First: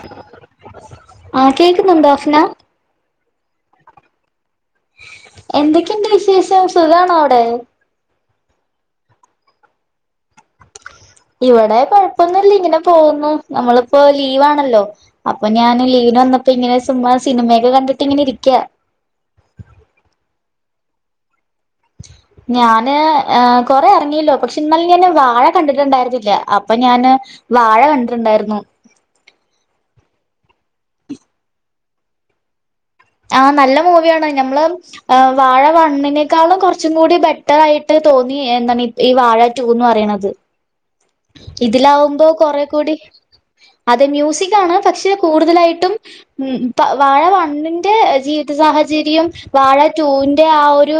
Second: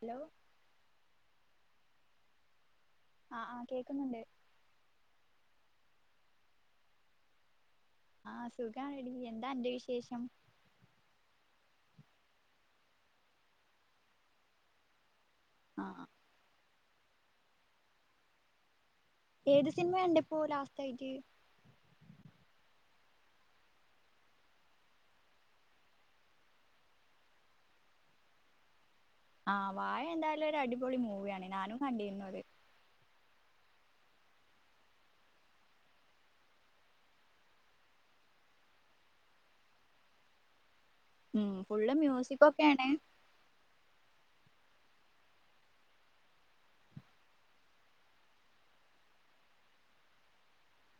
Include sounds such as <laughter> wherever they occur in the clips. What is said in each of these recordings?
Hello കേൾക്കുന്നുണ്ടോ അഫ്ന ആആ കേക്കുന്നുണ്ട് എന്തൊക്കെയുണ്ട് വിശേഷം സുഖാണോ അവിടെ ആഹ സുഖടി എന്താ അന്റെ വിശേഷം? ഇവിടെ കുഴപ്പൊന്നല്ല ഇങ്ങനെ പോകുന്നു നമ്മളിപ്പോ ലീവണല്ലോ അപ്പൊ ഞാൻ ആ ലീവിന് വന്നപ്പോ ഇങ്ങനെ സിനിമ സിനിമയൊക്കെ കണ്ടിട്ട് ഇങ്ങനെ ഇരിക്കാ ഏത് സിനിമ കണ്ടേ ഇപ്പോ ലാസ്റ്റ് ആയിട്ട് ഞാന് കൊറെ ഇറങ്ങല്ലോ പക്ഷെ എന്നന്നലെ ഞാന് വാഴ കണ്ടിട്ടുണ്ടായിരുന്നില്ല അപ്പൊ ഞാന് വാഴ കണ്ടിട്ടുണ്ടായിരുന്നു ആഹ് വായ എന്തായാലും ഒരു അടിപൊളി മൂവിയാണ് ഞാനും കണ്ടിരുന്നുത് ആഹ് നല്ല മൂവിയാണ് ഞമ്മള് വാഴ വണ്ണിനേക്കാളും കുറച്ചും കൂടി ബെറ്റർ ആയിട്ട് തോന്നി എന്താണ് ഈ ഈ വാഴ ടൂന്ന് പറയണത് ഉം ഫുള്ള് മ്യൂസിക് ഒക്കെണ് അത് മ്യൂസിക് ആണ് പക്ഷെ കൂടുതലായിട്ടും ഉം വാഴ ടൂവിന്റെ ആ ഒരു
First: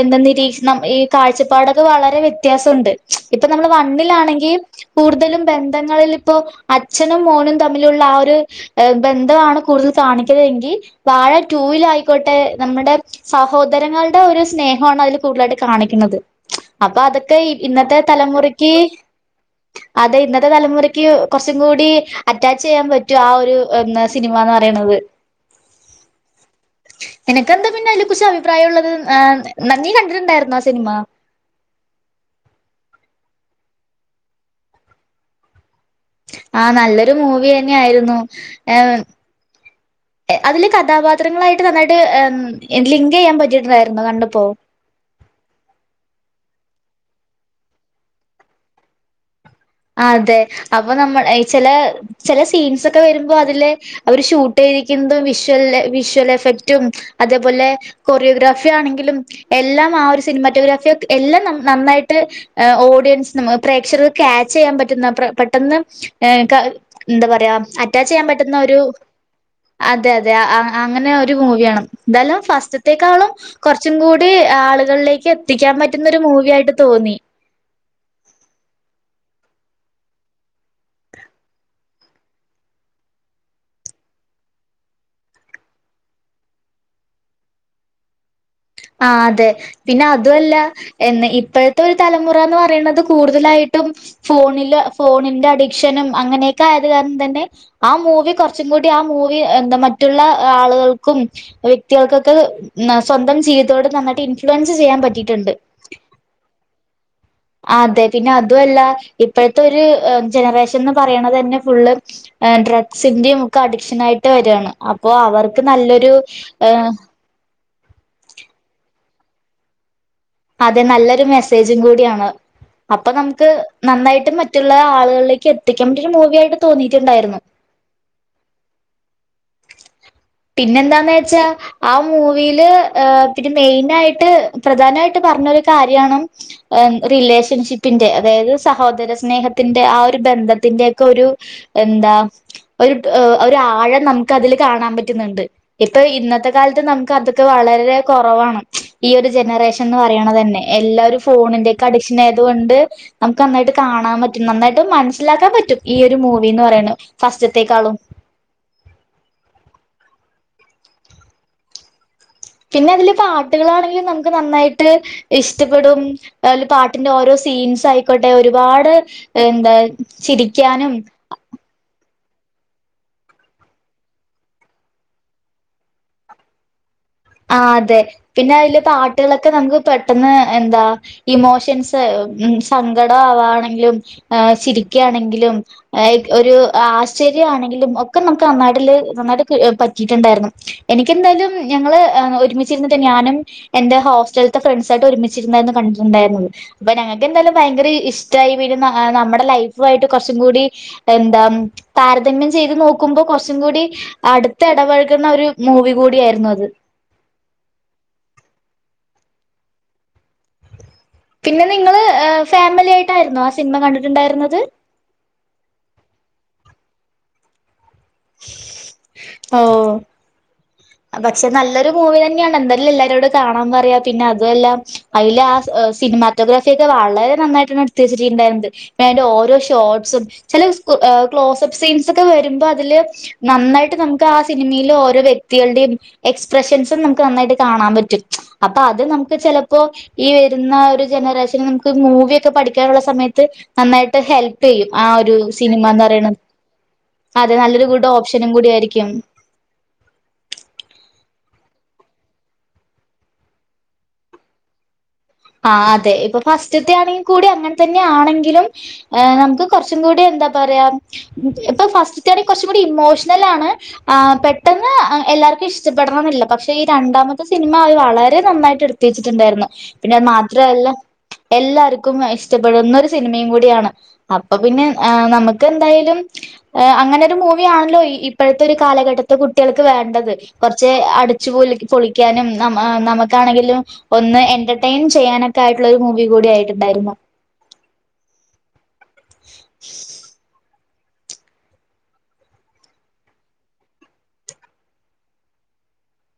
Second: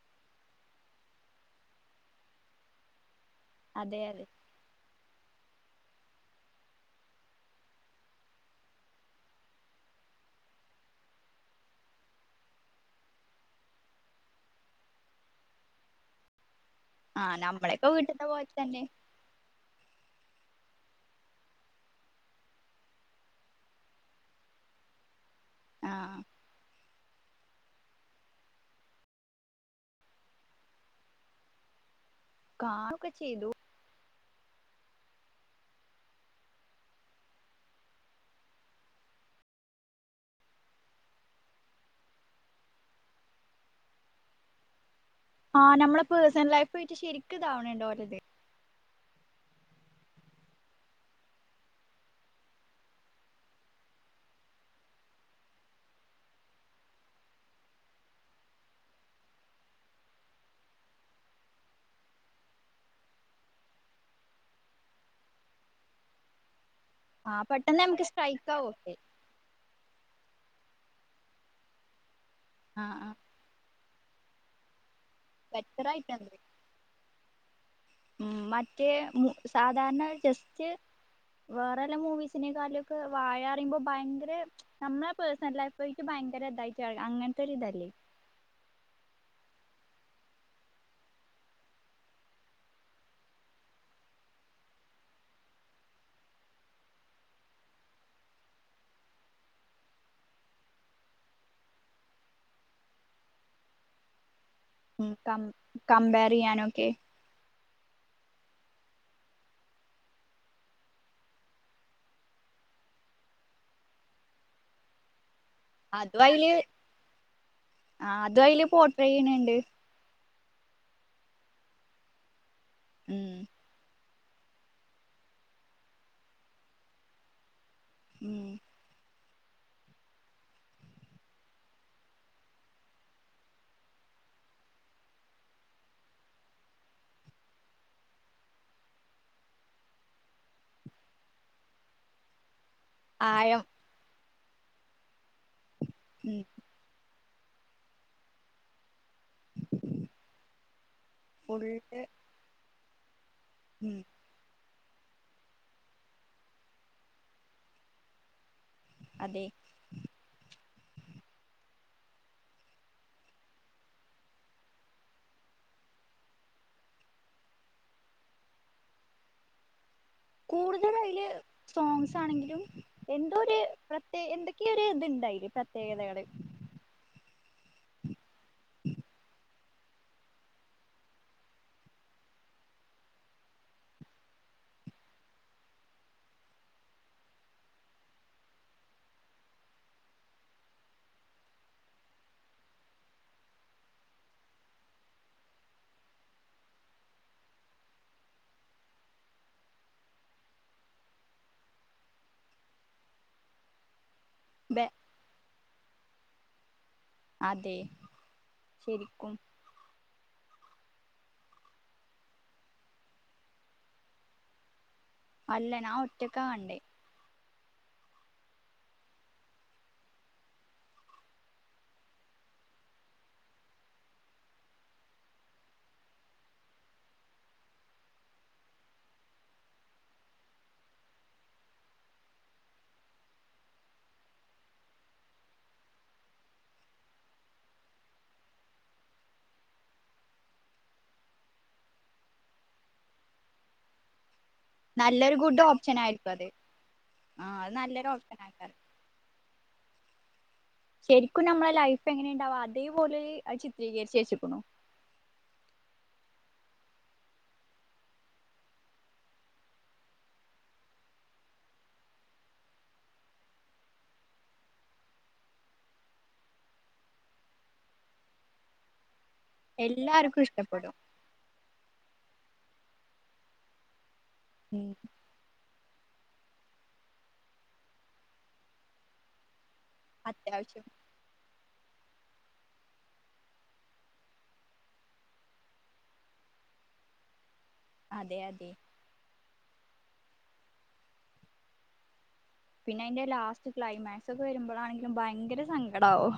എന്താ നിരീക്ഷണം ഈ കാഴ്ചപ്പാടൊക്കെ വളരെ്യ വ്യത്യാസണ്ട് ഇപ്പ നമ്മൾ അതെ അതെ വണ്ണിലാണെ കൂടുതലും ബന്ധങ്ങളിൽ ഇപ്പോ അച്ഛനും മോനും തമ്മിലുള്ള ആ ഒരു ബന്ധമാണ് കൂടുതൽ കാണിക്കത എങ്കിൽ വാഴ ടൂവിൽ ആായിക്കോട്ടെ നമ്മുടെ സഹോദരങ്ങളുടെ ഒരു സ്നേഹ അതില് കൂടുതലായിട്ട് കാണിക്കുന്നത് അപ്പൊ ആ അതൊക്കെ നമ്മളെയൊക്കെ ഇന്നത്തെ വീട്ടത്തെ പോലെ തലമുറക്ക് തന്നെ അത ഇന്നത്തെ തലമുറക്ക് കുറച്ചും കൂടി അറ്റാച്ച് ചെയ്യാൻ പറ്റും ആ ഒരു സിനിമ എന്ന് പറയ ആണത് ആഹ് എനക്ക്ന്താ പിന്നെ അതിതിനെ കുറച്ച് അഭിപ്രായം ഉള്ളത് ന്നീ കണ്ടിട്ടുണ്ടായിരുന്ന ആ സിനിമ കാക്ക ചെയ്തു. ആഹ നല്ലൊരു മൂവി തന്നെ ആയിരുന്നു. എ അതില് കഥാപാത്രങ്ങളായിട്ട് നന്നായിട്ട് ലിങ്ക് ചെയ്യാൻ പറ്റിയിട്ടുണ്ടായിരുന്നു. കണ്ടപ്പോ? ആഹ നമ്മള് പേഴ്സണൽ പോയിട്ട് ശരിക്കും ഇതാവണണ്ടോഓലത്. അതെ അപ്പൊ നമ്മൾ ചില ചില സീൻസ്ക്കെ വരുമ്പോ അതില് അവര് ഷൂട്ട്. <unintelligible> വിഷ്വൽ വിഷ്വൽ എഫ്ഫക്ട്ടും അതേപോലെ കൊറിയോ ഗ്രാഫിയആണെങ്കിലും. എ എല്ല മാ സിനിമ റ്റൊഗ്ര ഫി എല്ലാ നന്നായിട്ട് ഒടിയൻസ് പ്രേഷകർ ക് കേ ചെയ്യാൻ പറ്റുന്ന പെട്ടെന്ന് ഏ കേ എന്താ ആ പറയാ പെട്ടെന്ന് നമുക്ക് അറ്റാച്ച് ചെയ്യാൻ സ്ട്രൈക്ക് പറ്റുന്ന ആവും ഒരു ഒക്കെ അതെ അതെ അങ്ങനെ ഒരു മൂവിയാണ്. എന്തായാലും ആ ആ ഫസ്റ്റത്തേക്കാളും കുറച്ച് കുറച്ചും കൂടി ആളുകളിലേ ബെറ്ററായിട്ട ഉ മറ്റേ മു സാധാരണ ജെസ്റ്റ്. വേറെല്ലാം മൂവിസിനെ കല്ഒകൊ വാഴ അറുമ്പോ ഭയങ്കര നമ്മുടെ പേഴ്സണൽ ലൈഫയിട്ട് ഭയങ്കര <unintelligible> ഇതായിട്ട് അങ്ങനത്തെൊ ഒരു ഇതല്ലേ ആ അതെ പിന്നെ അതുല്ല എ ഇപ്പോഴത്തെ ഒരു തലമുറ എന്ന് പറയുന്നത്. കൂടുതലായിട്ട് പം ഫോണി ഫോണിന്റെ അഡിക്ഷനും അങ്ങനക്കെയ കാരണം തന്നെ ആ മൂവി കൊർച് കൂടി ആ മൂവി എത മറ്റുള്ള ആളുകൾക്കും വ്യക്തികൾക്കൊക്കെ സ്വന്തം ജീവി തത്തോട് നന്നായിട്ട് ഉം കമ്പർ ചെയ്യാനൊക്കെ. അതെ പിന്നെ അതുല്ല ഇപ്പോഴത്തെ ഒരു ജനറേഷൻ എന്ന് പറയണ തന്നെ ഫുള്ള്. ഡ്രഗ്സിന്റിം ഒക്ക അഡിക്ഷൻ ആയിട്ട് വരയാണ്. അപ്പോ അവർ നല്ലൊരു അതും അയില് ഹ ആ അത് അല് പോട്ട്ര ചെയ്യണണ്ട്. അതെ നല്ലൊരു മെസ്സേജും കൂടിയാണ്. അപ്പൊ നമുക്ക് ഉം നന്നായി മറ്റുള്ള ആളുകളിലേക്ക് എത്തിക്കാൻ. മൂവ്യായിട്ട് തോന്നിട്ടുണ്ടായിരുന്നു. <inaudible> പിന്നെന്താന്ന് വെച്ചാ ആ മൂവിയില് പിന്നെ മെയിൻ ആയിട്ട്. പ്രധാനമായിട്ട് പറ പറഞ്ഞ കാര്യ റിലേഷൻഷിപ്പിന്റെ അതായത് സഹോദര സ്നേഹത്തി ആ ഒരു ബന്ധത്തിന്റെക്കെ ഒരു എന്താ. ഒരു ഒരു ആഴം നമുക്ക് അതിൽ കാണാൻ പറ്റുന്നുണ്ട്. ഇപ്പൊ ഉം ഇന്നത്തെ കാലത്ത് നമുക്ക് അത്ര വളരെ കുറവാണ്. ഈ ഒരു ജനറേഷൻ എന്ന് പറയണ തന്നെ എല്ലാവരും ഫോണിന്റെറെ ഒക്കെ ഫുള്ള് അഡിക്ഷൻ ആയതുകൊണ്ട്. നമുക്ക് നന്നായിട് ഉം കാണൻപറ്റും നന്നടയി മനസ്സിലാക്കാൻ പറ്റും ഈയ ഒരു മൂവിന്ന് പറയ്യ്ണ് ഫസ്റ്റത്തേക്കാളും. അതെ. പിന്നെ അതില് പാട്ടുകളാണെങ്കിൽ നമുക്ക് നന്നായിട്ട് ഇഷ്ട്പ്പെടും. അല് പാട്ടിന്റെ ഓരോ സീൻസ് ആയിക്കോട്ടെ ഒരുപാട് എന്താ കൂടുതൽ ചിരിക്കാനും അതില് സോസ്. ആണെങ്കിലും എന്തോ ഒരു പ്രത്യ എന്തൊക്കെയ ഒരു ഇത്ണ്ടായില് പ്രത്യേകതകള്. ആ അതെ പിന്നെ അതിലെ പാട്ടുകളൊക്കെ നമുക്ക് പെട്ടെന്ന് എന്താ ഇമോഷൻസ് സങ്കടം ആവാണെങ്കിലും. ചി ആണെങ്കിലും ഒരു ആശ്ചര്യം ആണെങ്കിലും ഒക്കെ നമുക്ക് നാട്ടില് നനയി പററിണ്ടായിരുന്നു. എനിക്കെന്തായാലും ഞങ്ങള്. ഒരുമിച്ചിരുന്നിട്ട് ഞാനും എന്റെ ഹോസ്റ്റലത്തെ ഫ്രണ്ട്സ ആയിട്ട് ഒരുമിച്ചിരുന്നായിരുന്നു. കണ്ടിട്ടുണ്ടായിരുന്നത്. അപ്പ എന്തായാലും ഭയങ്കര ഇഷ്ടയി. പിന്നെ നമ്മുടെ ലൈഫയിട്ട് കുറച്ചും കൂടി എന്താ ത താരതമ്യം ചെയ്ത് നോക്കുമ്പോ കുറച്ചും കൂടി അടുത്ത ബെ ഇടപഴകുന്ന ഒരു മൂവി കൂടി ആയിരുന്നു. അത്. അതെ ശരിക്കും. പിന്നെ നിങ്ങളള് ഫാമിലി ആയിട്ടായിരുന്നോ ആ സിനിമ കണ്ടിട്ടുണ്ടായിരുന്നത്. അല്ല ഞാൻ ഒറ്റക്ക കണ്ടത്. ഓ അ പക്ഷെ നല്ലൊരു മൂവി തന്നെയാണ് എന്തായല്ലും എല്ലാരോട് കാണാപറയാ പിന്നെ അതു വല്ല അയിലാ സിനിമാറ്റോഗ്രാഫി ഒക്കെ വളരെ നന്നായിട്ടാണ് <unintelligible> ണ്ടായിണ്ട് പിന്ന അതിന്റെ ഓരോ ഷോർട്സും ചില കേ ആ ക്ലോസ്പ്പ് സീൻസ് ഒക്കെ വരുമ്പോൾ അതില് നന്നായിട്ട് നമുക്ക് ആ സിനിമയിൽ ഓരോ വ്യക് വ്യക്തികളുടെ എക്സ്പ്രഷൻസും നമുക്ക് നന്നായിട്ട് കാണാൻ പറ്റും അപ്പൊ അത് നമുക്ക് ചിലപ്പോ ഈ വരുന്ന ഒരു ജനറേഷന് നമുക്ക് മൂവിയൊക്കെ പഠിക്കാനുള്ള സമയത്ത് നന്നായിട്ട് ഹെൽപ് പ്പ്ചെയ്യും ആ ഒരു നല്ലൊരു ഗുഡ് ഓപ്ഷൻ സിനിമന്ന്റയണ ആയിരിക്കും അത് ആ അതെ അത് നല്ലൊരു കൂടെ ഓപ്ഷൻ ഓപ്ഷനും കൂടി ആക്കാ ആയിരിക്കും ശരിക്കും നമ്മളെ ലൈഫ് എങ്ങനെുണ്ടാവും അതേപോലെ ചിത്രീകരിച്ച വച്ചക്കണു ആ അതെ ഇപ്പൊ ഫസ്റ്റത്തെ ആണെങ്കിൽ കൂടി അങ്ങനെ തന്നെ ആണെങ്കിലും നമുക്ക് കുറച്ചും കൂടി എന്ത തോരയാ മ് ഇപ്പം ഫസ്‌റ്റി ത്തെയാണെങ്കി കൊറച്ചും കൂടി ഇമോണൽ ആണ് ആ പെട്ടന്ന് അ എന്ത് എല്ലാവർക്കും ഇഷ്ടപ്പെടണംമെന്നില്ല പക്ഷെ ഈ രണ്ടാമത്തെ സിനിമ അവ വളരെ നന്നായിട്ട് എടുത്തിച്ച ണ്ടായി പിന്നെ അത് എല്ലാർക്കും മാത്രല്ല ഇഷ്ടപ്പെടും എല്ലാരിക് ക്കും ഇഷ്ടപ്പെടുന്ന ഒരു സിനിമയും കൂടിയാണ് അപ്പൊ പിന്നെ ഉം. ആ നമുക്ക് എന്തായാലും ആ അങ്ങനെ ഒരു മൂവി ആണല്ലോ ഇപ്പോഴത്തെ ഒരു കാലഘട്ടത്തെ കുട്ട് കുട്ടികൾക്ക് വേണ്ടത് അത്യാവശ്യം കുറച്ച് അടിച്ചു പൊലിക്ക് പൊളിക് ക്കാനും നമ ആ നമുക്കാണെങ്കിലും ഒന്ന് എൻ്റർ ടൈം ചെയ്യാനൊക്കെ ആയിട്ടുള്ളൊ ഒരു മൂവി കൂടി ആയിട്ടുണ്ടായിരുന്നു അതെ അതെ <unintelligible> പിന്നെ അതിന്റെ ലാസ്റ്റ് ക്ലൈമാക്സ് ഒക്കെ വരുമ്പോഴാണെങ്കിലും ഭയങ്കര സങ്കടമാവോ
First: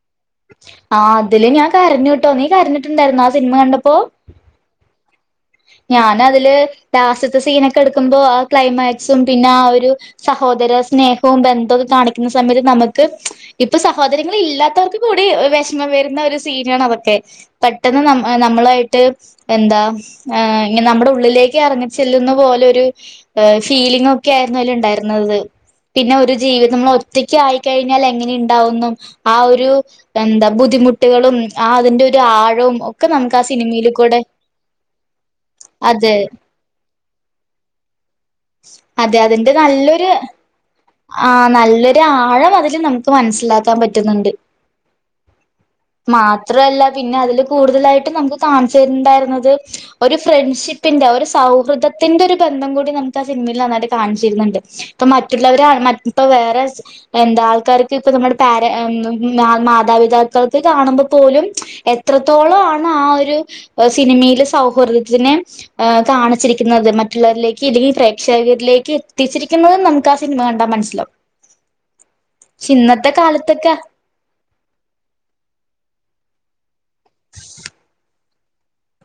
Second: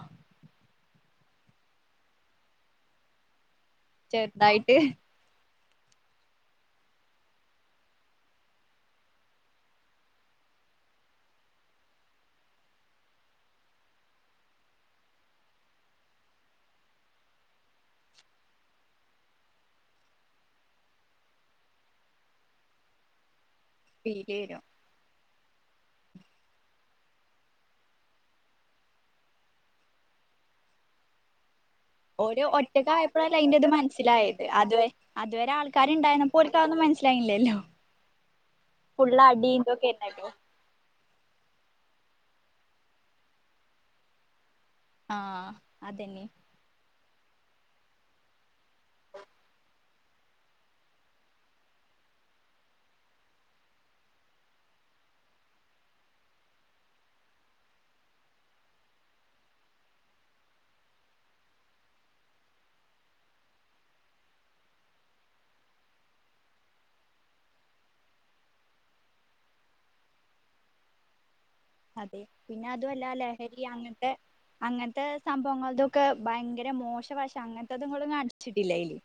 ആഹ് അതില് ഞാൻ കരഞ്ഞുൂട്ടോ നീ കരഞ്ഞിട്ടുണ്ടായിരുന്നു ആ സിനിമ കണ്ട ചെറുതായിട്ട് ഞാന അതില് ലാസത്തെ സീനൊക്കെ എടുക്കുമ്പോ ആ ക്ലൈമാക്സും പിന്നെ ആ ഒരു സഹ് സഹോദര സ്നേഹവും ബന്ധവുംക്കെ കാണിക്കുന്ന സമയത്ത് നമുക്ക് ഇപ്പൊ സഹോദരങ്ങൾ ഇല്ലാത്തവർക്ക് കൂടി വിഷമം വരുന്ന ഒരു സീന ആണ് അതെക്കെ പെട്ടെന്ന് നമ്മ നമ്മളായിട്ട് എന്താ ആ ഇങ്ങ നമ്മുടെ ഉള്ളിലേക്ക് ഇറങ്ങിച്ചെല്ലുന്ന പോലെ ഒരു ഫീലിംഗ് ഫീൽ ഒക്കെ ആയിരുന്നു വരും അതില് ഉണ്ടായിരുന്നത് പിന്നെ ഒരു ജീവിതങ്ങളേത് റ്റക്ക് ആയിക്കഴിഞ്ഞാൽ എങ്ങനെുണ്ടാവെന്നും ആ ഒരു എന്താ ബുദ്ധിമുട്ടുകളും ആ അതിന്റെ ഒരു ആഴവും ഒക്കെ നമുക്ക് ഒറ്റകായപ്പോഴല്ല ആ അതിൻ്റെ അത് സിനിമയിൽ കൂടെ മനസ്സിലായത് അത് അതുവരെ അതെ ആൾക്കാരുണ്ടായിരന്നപ്പോ ഓര്ക്ക് അതൊന്നും മനസ്സിലായില്ലല്ലോ അതെ ഫുള്ള് അടി അതിന്റെ ഇതൊക്കെ നല്ലൊരു ആയിരുന്നല്ലോ ആ നല്ലൊരു ആഴം അതില് നമ്മുക്ക് മനസ്സിലാക്കാൻ പറ്റുന്നുണ്ട് ആ അതന്നെ മാത്രല്ല പിന്നെ അതില് കൂടുതലായിട്ടും നമുക്ക് കാണിച്ചു തരുന്നുണ്ടായിരുന്നത് ഒരു ഫ്രണ്ട്ഷിപ്പിന്റെ ഒരു സൗഹൃദത്തിന്റെ ഒരു ബന്ധം കൂടി നമുക്ക് ആ സിനിമയിൽ നന്നായിട്ട് കാണിച്ചിരുന്നുണ്ട് ഇപ്പൊ മറ്റുള്ളവരെ മ ഇപ്പ വേറെ എന്താ ആൾക്കാർക്ക് ഇപ്പം നമ്മുടെ പേര് മാതാപിതാക്കൾക്ക് കാണുമ്പോ പോലും എത്രത്തോളമാണ് ആ ആ ഒരു സിനിമെല് സൗഹൃദത്തിനേ കാണിച്ചിരിക്കുന്നത് മറ്റുള്ളവരിലേക്ക് ഇല്ലെങ്കി പ്രേക്ഷകരിലേക്ക് എത്തിച്ചിരിക്കുന്നത് നമ്മുക്ക് ആ സിനിമ കണ്ടാൽ മനസ്സിലാവും അതെ പിന്നെ പക്ഷെ അതുമല്ല ഇന്നത്തെ ലഹരി കാലത്തൊക്കെ അങ്ങനത്തെ അങ്ങനത്തെ സംഭവങ്ങൾതൊക്കെ ഭയങ്കര മോശവശം അങ്ങനത്തെതും കൂടെ കാണിച്ചിട്ടില്ല അയില്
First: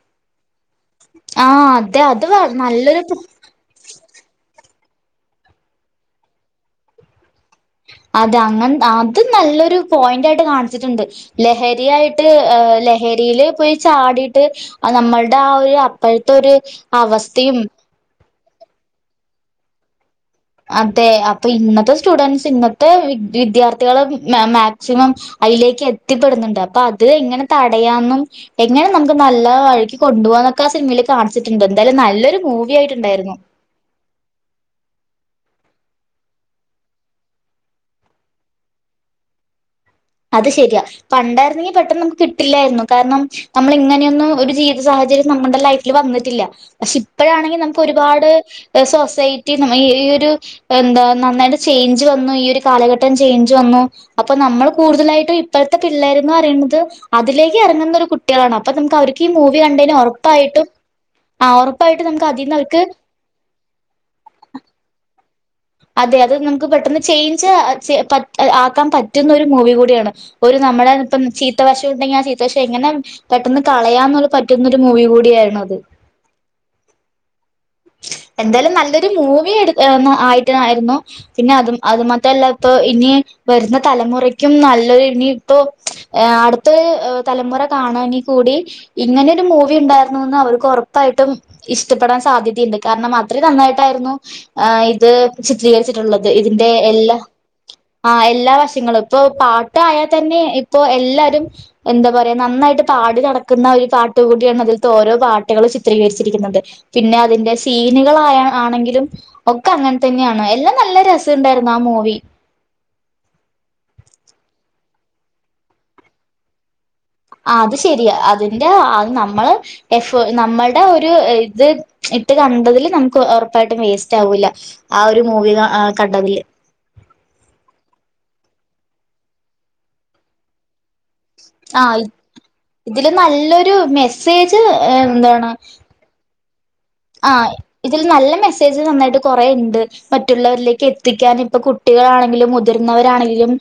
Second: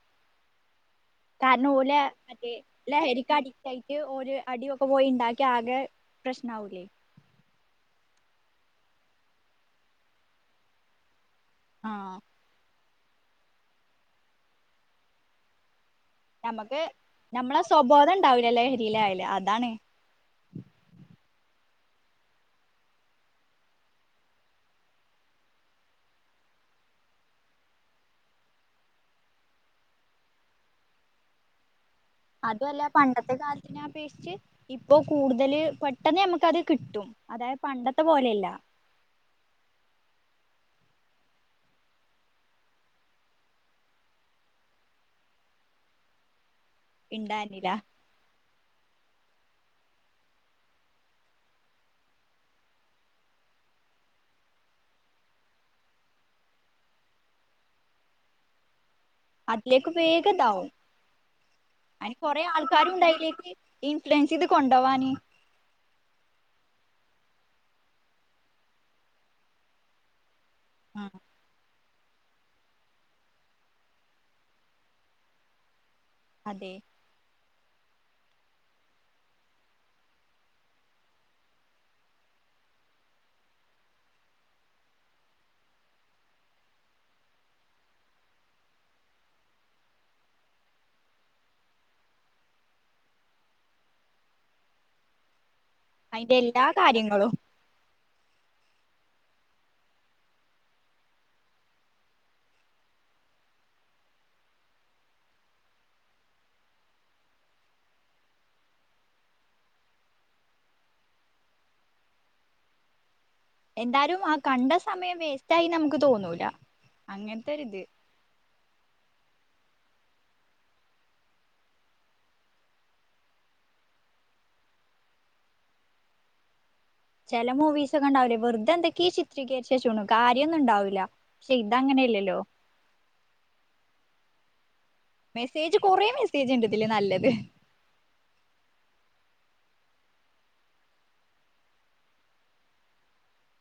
ആ കാരണം ഓലേ അതെ അത് മറ്റേ നല്ലൊരു ലഹരിക്കഡിക്റ്റ് ആയിട്ട് ഓര് അടി യൊക്കെ പോയി ഇണ്ടാക്കി ആകെ പ്രശ്‌നാവൂല്ലേ അതെ അങ്ങനെ അത് നല്ലൊരു പോയിന്റ് ആയിട്ട് കാണിച്ചിട്ടുണ്ട് ലഹരിയായിട്ട് ലഹരില് പോയി ചാടിട്ട് നമ്മൾടെ ആ ഒരു ഇപ്പോഴത്തെ ഒരു അവസ്ഥയും ലഹരിയിൽ ആയിലെ അതാണ് അതെ അപ്പൊ ഇന്നത്തെ സ്റ്റുഡന്റ്സ് ഇന്നത്തെ വി വിദ്യാർത്ഥികൾ മാ മാക്സിമം അയിലേക്ക് എത്തിപ്പെടുന്നുണ്ട് അപ്പൊ അത് എങ്ങനെ തടയാന്നും എങ്ങനെ നമ്മുക്ക് നല്ല വഴിക്ക് കൊണ്ടുപോകാന്നും നമുക്കാ സിനിമലേ കാണിച്ചട്ടോണ്ട് അതുവല്ല പണ്ടത്തെ കാലത്തിനെ അപേക്ഷിച്ച് ഇപ്പൊ കൂടുതൽ പെട്ടെന്ന് നമുക്കത് കിട്ടും അതായത് പണ്ടത്തെ പോലെയല്ല അത് ശരിയാ പണ്ടായിരുന്നെങ്കി പെട്ടെന്ന് നമ്മുക്ക് കിട്ടില്ലായിരുന്നു കാരണം നമ്മള് ഇങ്ങനെയൊന്നും ഒരു ജീവിത സാഹചര്യം നമ്മൾ നമ്മൾടെ ലൈഫി വന്നിട്ടില്ല പക്ഷെ ഇപ്പഴാണെങ്കി ഇണ്ടായിരുന്നില്ല നമ്മുക്ക് ഒരുപാട് സൊസൈറ്റി റ്റി ഈ ഒരു എന്താ നന്നായിട്ട് ചേഞ്ച് വന്നു ഈ ഒരു കാലഘട്ടം ചേഞ്ച് വന്നു അപ്പൊ നമ്മൾ കൂടുതലായിട്ടും ഇപ്പഴത്തെ പിള്ളേരന്ന് പറയുന്നത് അതിലേക്ക് ഇറങ്ങുന്ന ഒരു കുട്ടികളാണ് അപ്പൊ നമ്മുക്ക് അവർ ക്ക് ഈ മൂവി അതിലേക്ക് കണ്ടുകയിഞ്ഞ വേഗം ഉറപ്പായിട്ടും ഇതാവും അയിന് കൊറെ ആൾക്കാരും ഉണ്ടയിലേക്ക് ഇൻഫ്ലുവൻസ് ചെയ്ത് കൊണ്ടോവാന് അതെ അത് നമ്മുക്ക് പെട്ടെന്ന് ചേഞ്ച് ചെ ആക്കാൻ പറ്റുന്ന ഒരു മൂവി കൂടിയാണ് ഒരു നമ്മുടെ ആഹ് ഇപ്പം ചീത്ത വശം ശം ഉണ്ടെങ്കി ആ ചീത്ത വശം എങ്ങനെ പെട്ടെന്ന് കളയാന്നുള്ള പറ്റുന്നൊരു മൂവി കൂടിയായിരുന്നു അത് അതെ എന്താലും നല്ലൊരു മൂവി എടു ആയിട്ട് ആരുന്നു പിന്നെ അതും അത് മാത്രല്ല ഇപ്പൊ ഇനി വരുന്ന തലമുറയ്ക്കും നല്ലൊരു ഇനി ഇപ്പൊ അടുത്ത തലമുറ കാണുവാണി കൂടി ഇങ്ങനൊരു മൂവി ഉണ്ടായിരുന്നുന്ന് അവർക്ക് ഒറപ്പായിട്ടും ഇഷ്ടപ്പെടാൻ സാധ്യതയുണ്ട് കാരണം അത്ര നന്നായിട്ടായിരുന്നു ഇത് ചിത്രീകരിച്ചിട്ടുള്ളത് അയിന്റെ എല്ലാ ഇതിന്റെ എല്ലാ കാര്യങ്ങളും ആ എല്ലാ വശങ്ങളും ഇപ്പൊ പാട്ടയാൽ തന്നെ ഇപ്പൊ എല്ലാരും എന്താ പറയാ നന്നായിട്ട് പാടി നടക്കുന്ന ഒരു പാട്ട് ട്ടുകൂടിയാണ് അതിലത്തെ ഓരോ പാട്ടുകൾ ചിത്രീകരിച്ചിരിക്കുന്നത് പിന്നെ അതിന്റെ സീനുകള് ആയാ ആണെങ്കിലും ഒക്കെ അങ്ങനെ തന്നെയാണ് എല്ലാം നല്ല രസണ്ടായിരുന്നു ആ മൂവി എന്താലും ആ കണ്ട സമയം വേസ്റ്റ് ആയി നമുക്ക് തോന്നൂല ആ അങ്ങനത്തെ അത് ഒരിത് ശരിയാ അത് ൻ്റെ നമ്മള് എഫ്ഫോ നമ്മൾടെ ഒരു ഇത് ഇട്ട് കണ്ടതില് നമ്മുക്ക് ഉറപ്പാ പ്പായിട്ടും വേസ്റ്റ് ആവൂല്ല ആ ഒരു മൂവി കണ്ടതിൽ ചില മൂവീസൊക്കെ ഉണ്ടാവില്ലേ വെറുതെ എന്തൊക്കെയെ ചിത്രീകരിച്ചു വച്ചേക്കണു കാര്യന്നും ഉണ്ടാവില്ല പക്ഷെ ആ ഇതങ്ങനെയല്ലല്ലോ ഇതില് നല്ലൊരു മെസ്സേജ് മെസ്സേജ് കുറെ മെസ്സേജ് ഉണ്ട് ഇതില് നല്ലത് ആ ഇതിൽ നല്ല മെസ്സേജ് നന്നായിട്ട് കുറെ ഉണ്ട് മറ്റുള്ളവരിലേക്ക് എത്തിക്കാൻ ഇപ്പൊ കുട്ടികളാണെങ്കിലും മുതിർന്നവരാണെങ്കിലും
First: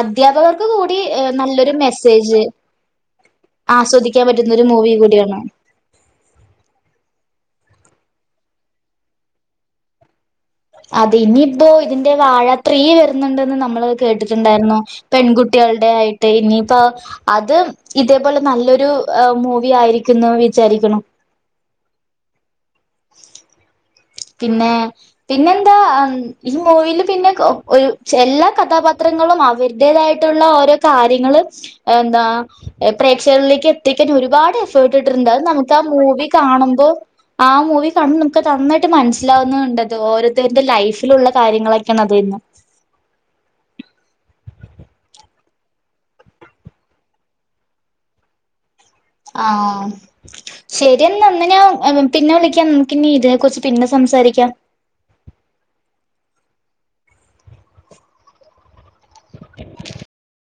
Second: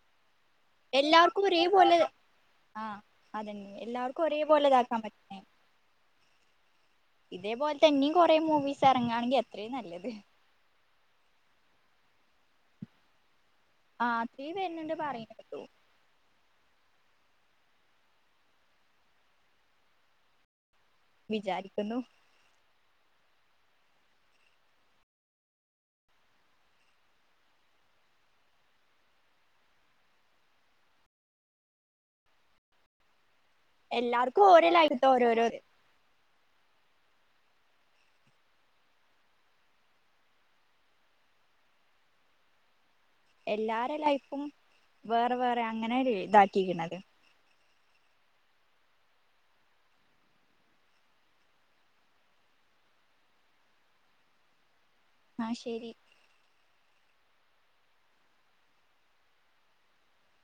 അധ്യാപകർ ത് കൂടി ഏ നല്ലൊരു മെസ്സേജ് ആ അതന്നെ ആസ്വദിക്കാൻ എല്ലാവർക്കും പറ്റുന്ന ഒരു ഒരേപോലെ മൂവി ഇതാക്കാൻ കൂടിയാണ് പറ്റണേ ഇതേപോലെ തന്നെയും കൊറേ മൂവിസ് ഇറങ്ങയാണെങ്കിൽ അത്രയും നല്ലത്. അത് ഇനിയിപ്പോ ഇതിന്റെ വാഴ ത്രീ വരുന്നുണ്ടെന്ന് ന നമ്മള് ആഹ് ത്രീ കേട്ടിട്ടുണ്ടായിരുന്നു. വരുന്നുണ്ട് പറയണ കേട്ടു പെൺകുട്ടികളുടെ ആയിട്ട് ഇനിയിപ്പോ അത് ഇതേപോലെ നല്ലൊരു മൂവി ആയിരിക്കുന്നു വിചാരി വിചാരിക്കുന്നു പിന്നെ പിന്നെന്താ ഈ മൂവില്‌ പിന്നെ കോ ഒരു എല്ലാ കഥാപാത്ര പാത്രങ്ങളും അവരുടേതായിട്ടുള്ള ഓരോ കാര്യങ്ങള് എന്താ പ്രേക്ഷകരിലേക് എത്തിക്കാൻ എല്ലാർക്കും ഒരുപാട് ഓരോ ലൈഫ്ത്തെ എഫേർട്ട്ട്ടുണ്ട് ഓരോരോ നമുക്ക് ആ മൂവി കാണുമ്പോ ആ മൂവി കാണുമ്പോ നമുക്ക് നന്നായിട്ട് മനസ്സിലാവുന്നുണ്ടത് ഓരോരുത്തരുടെ ലൈഫിലുള്ള കാര്യങ്ങളൊക്കെയാണ് അത് ഇന്ന് എല്ലാരെം ലൈഫും വേറെ വേറെ അങ്ങനെയല്ലേ ഇതാക്കിരിക്കണത്. ആ, ശരിയെന്ന അന്ന ഞാൻ പിന്നെ വിളിക്കാം നമുക്ക് ഇനി ഇതെ കുറിച്ച് പിന്നെ സംസാരിക്കാം ആ, ശരി <unintelligible>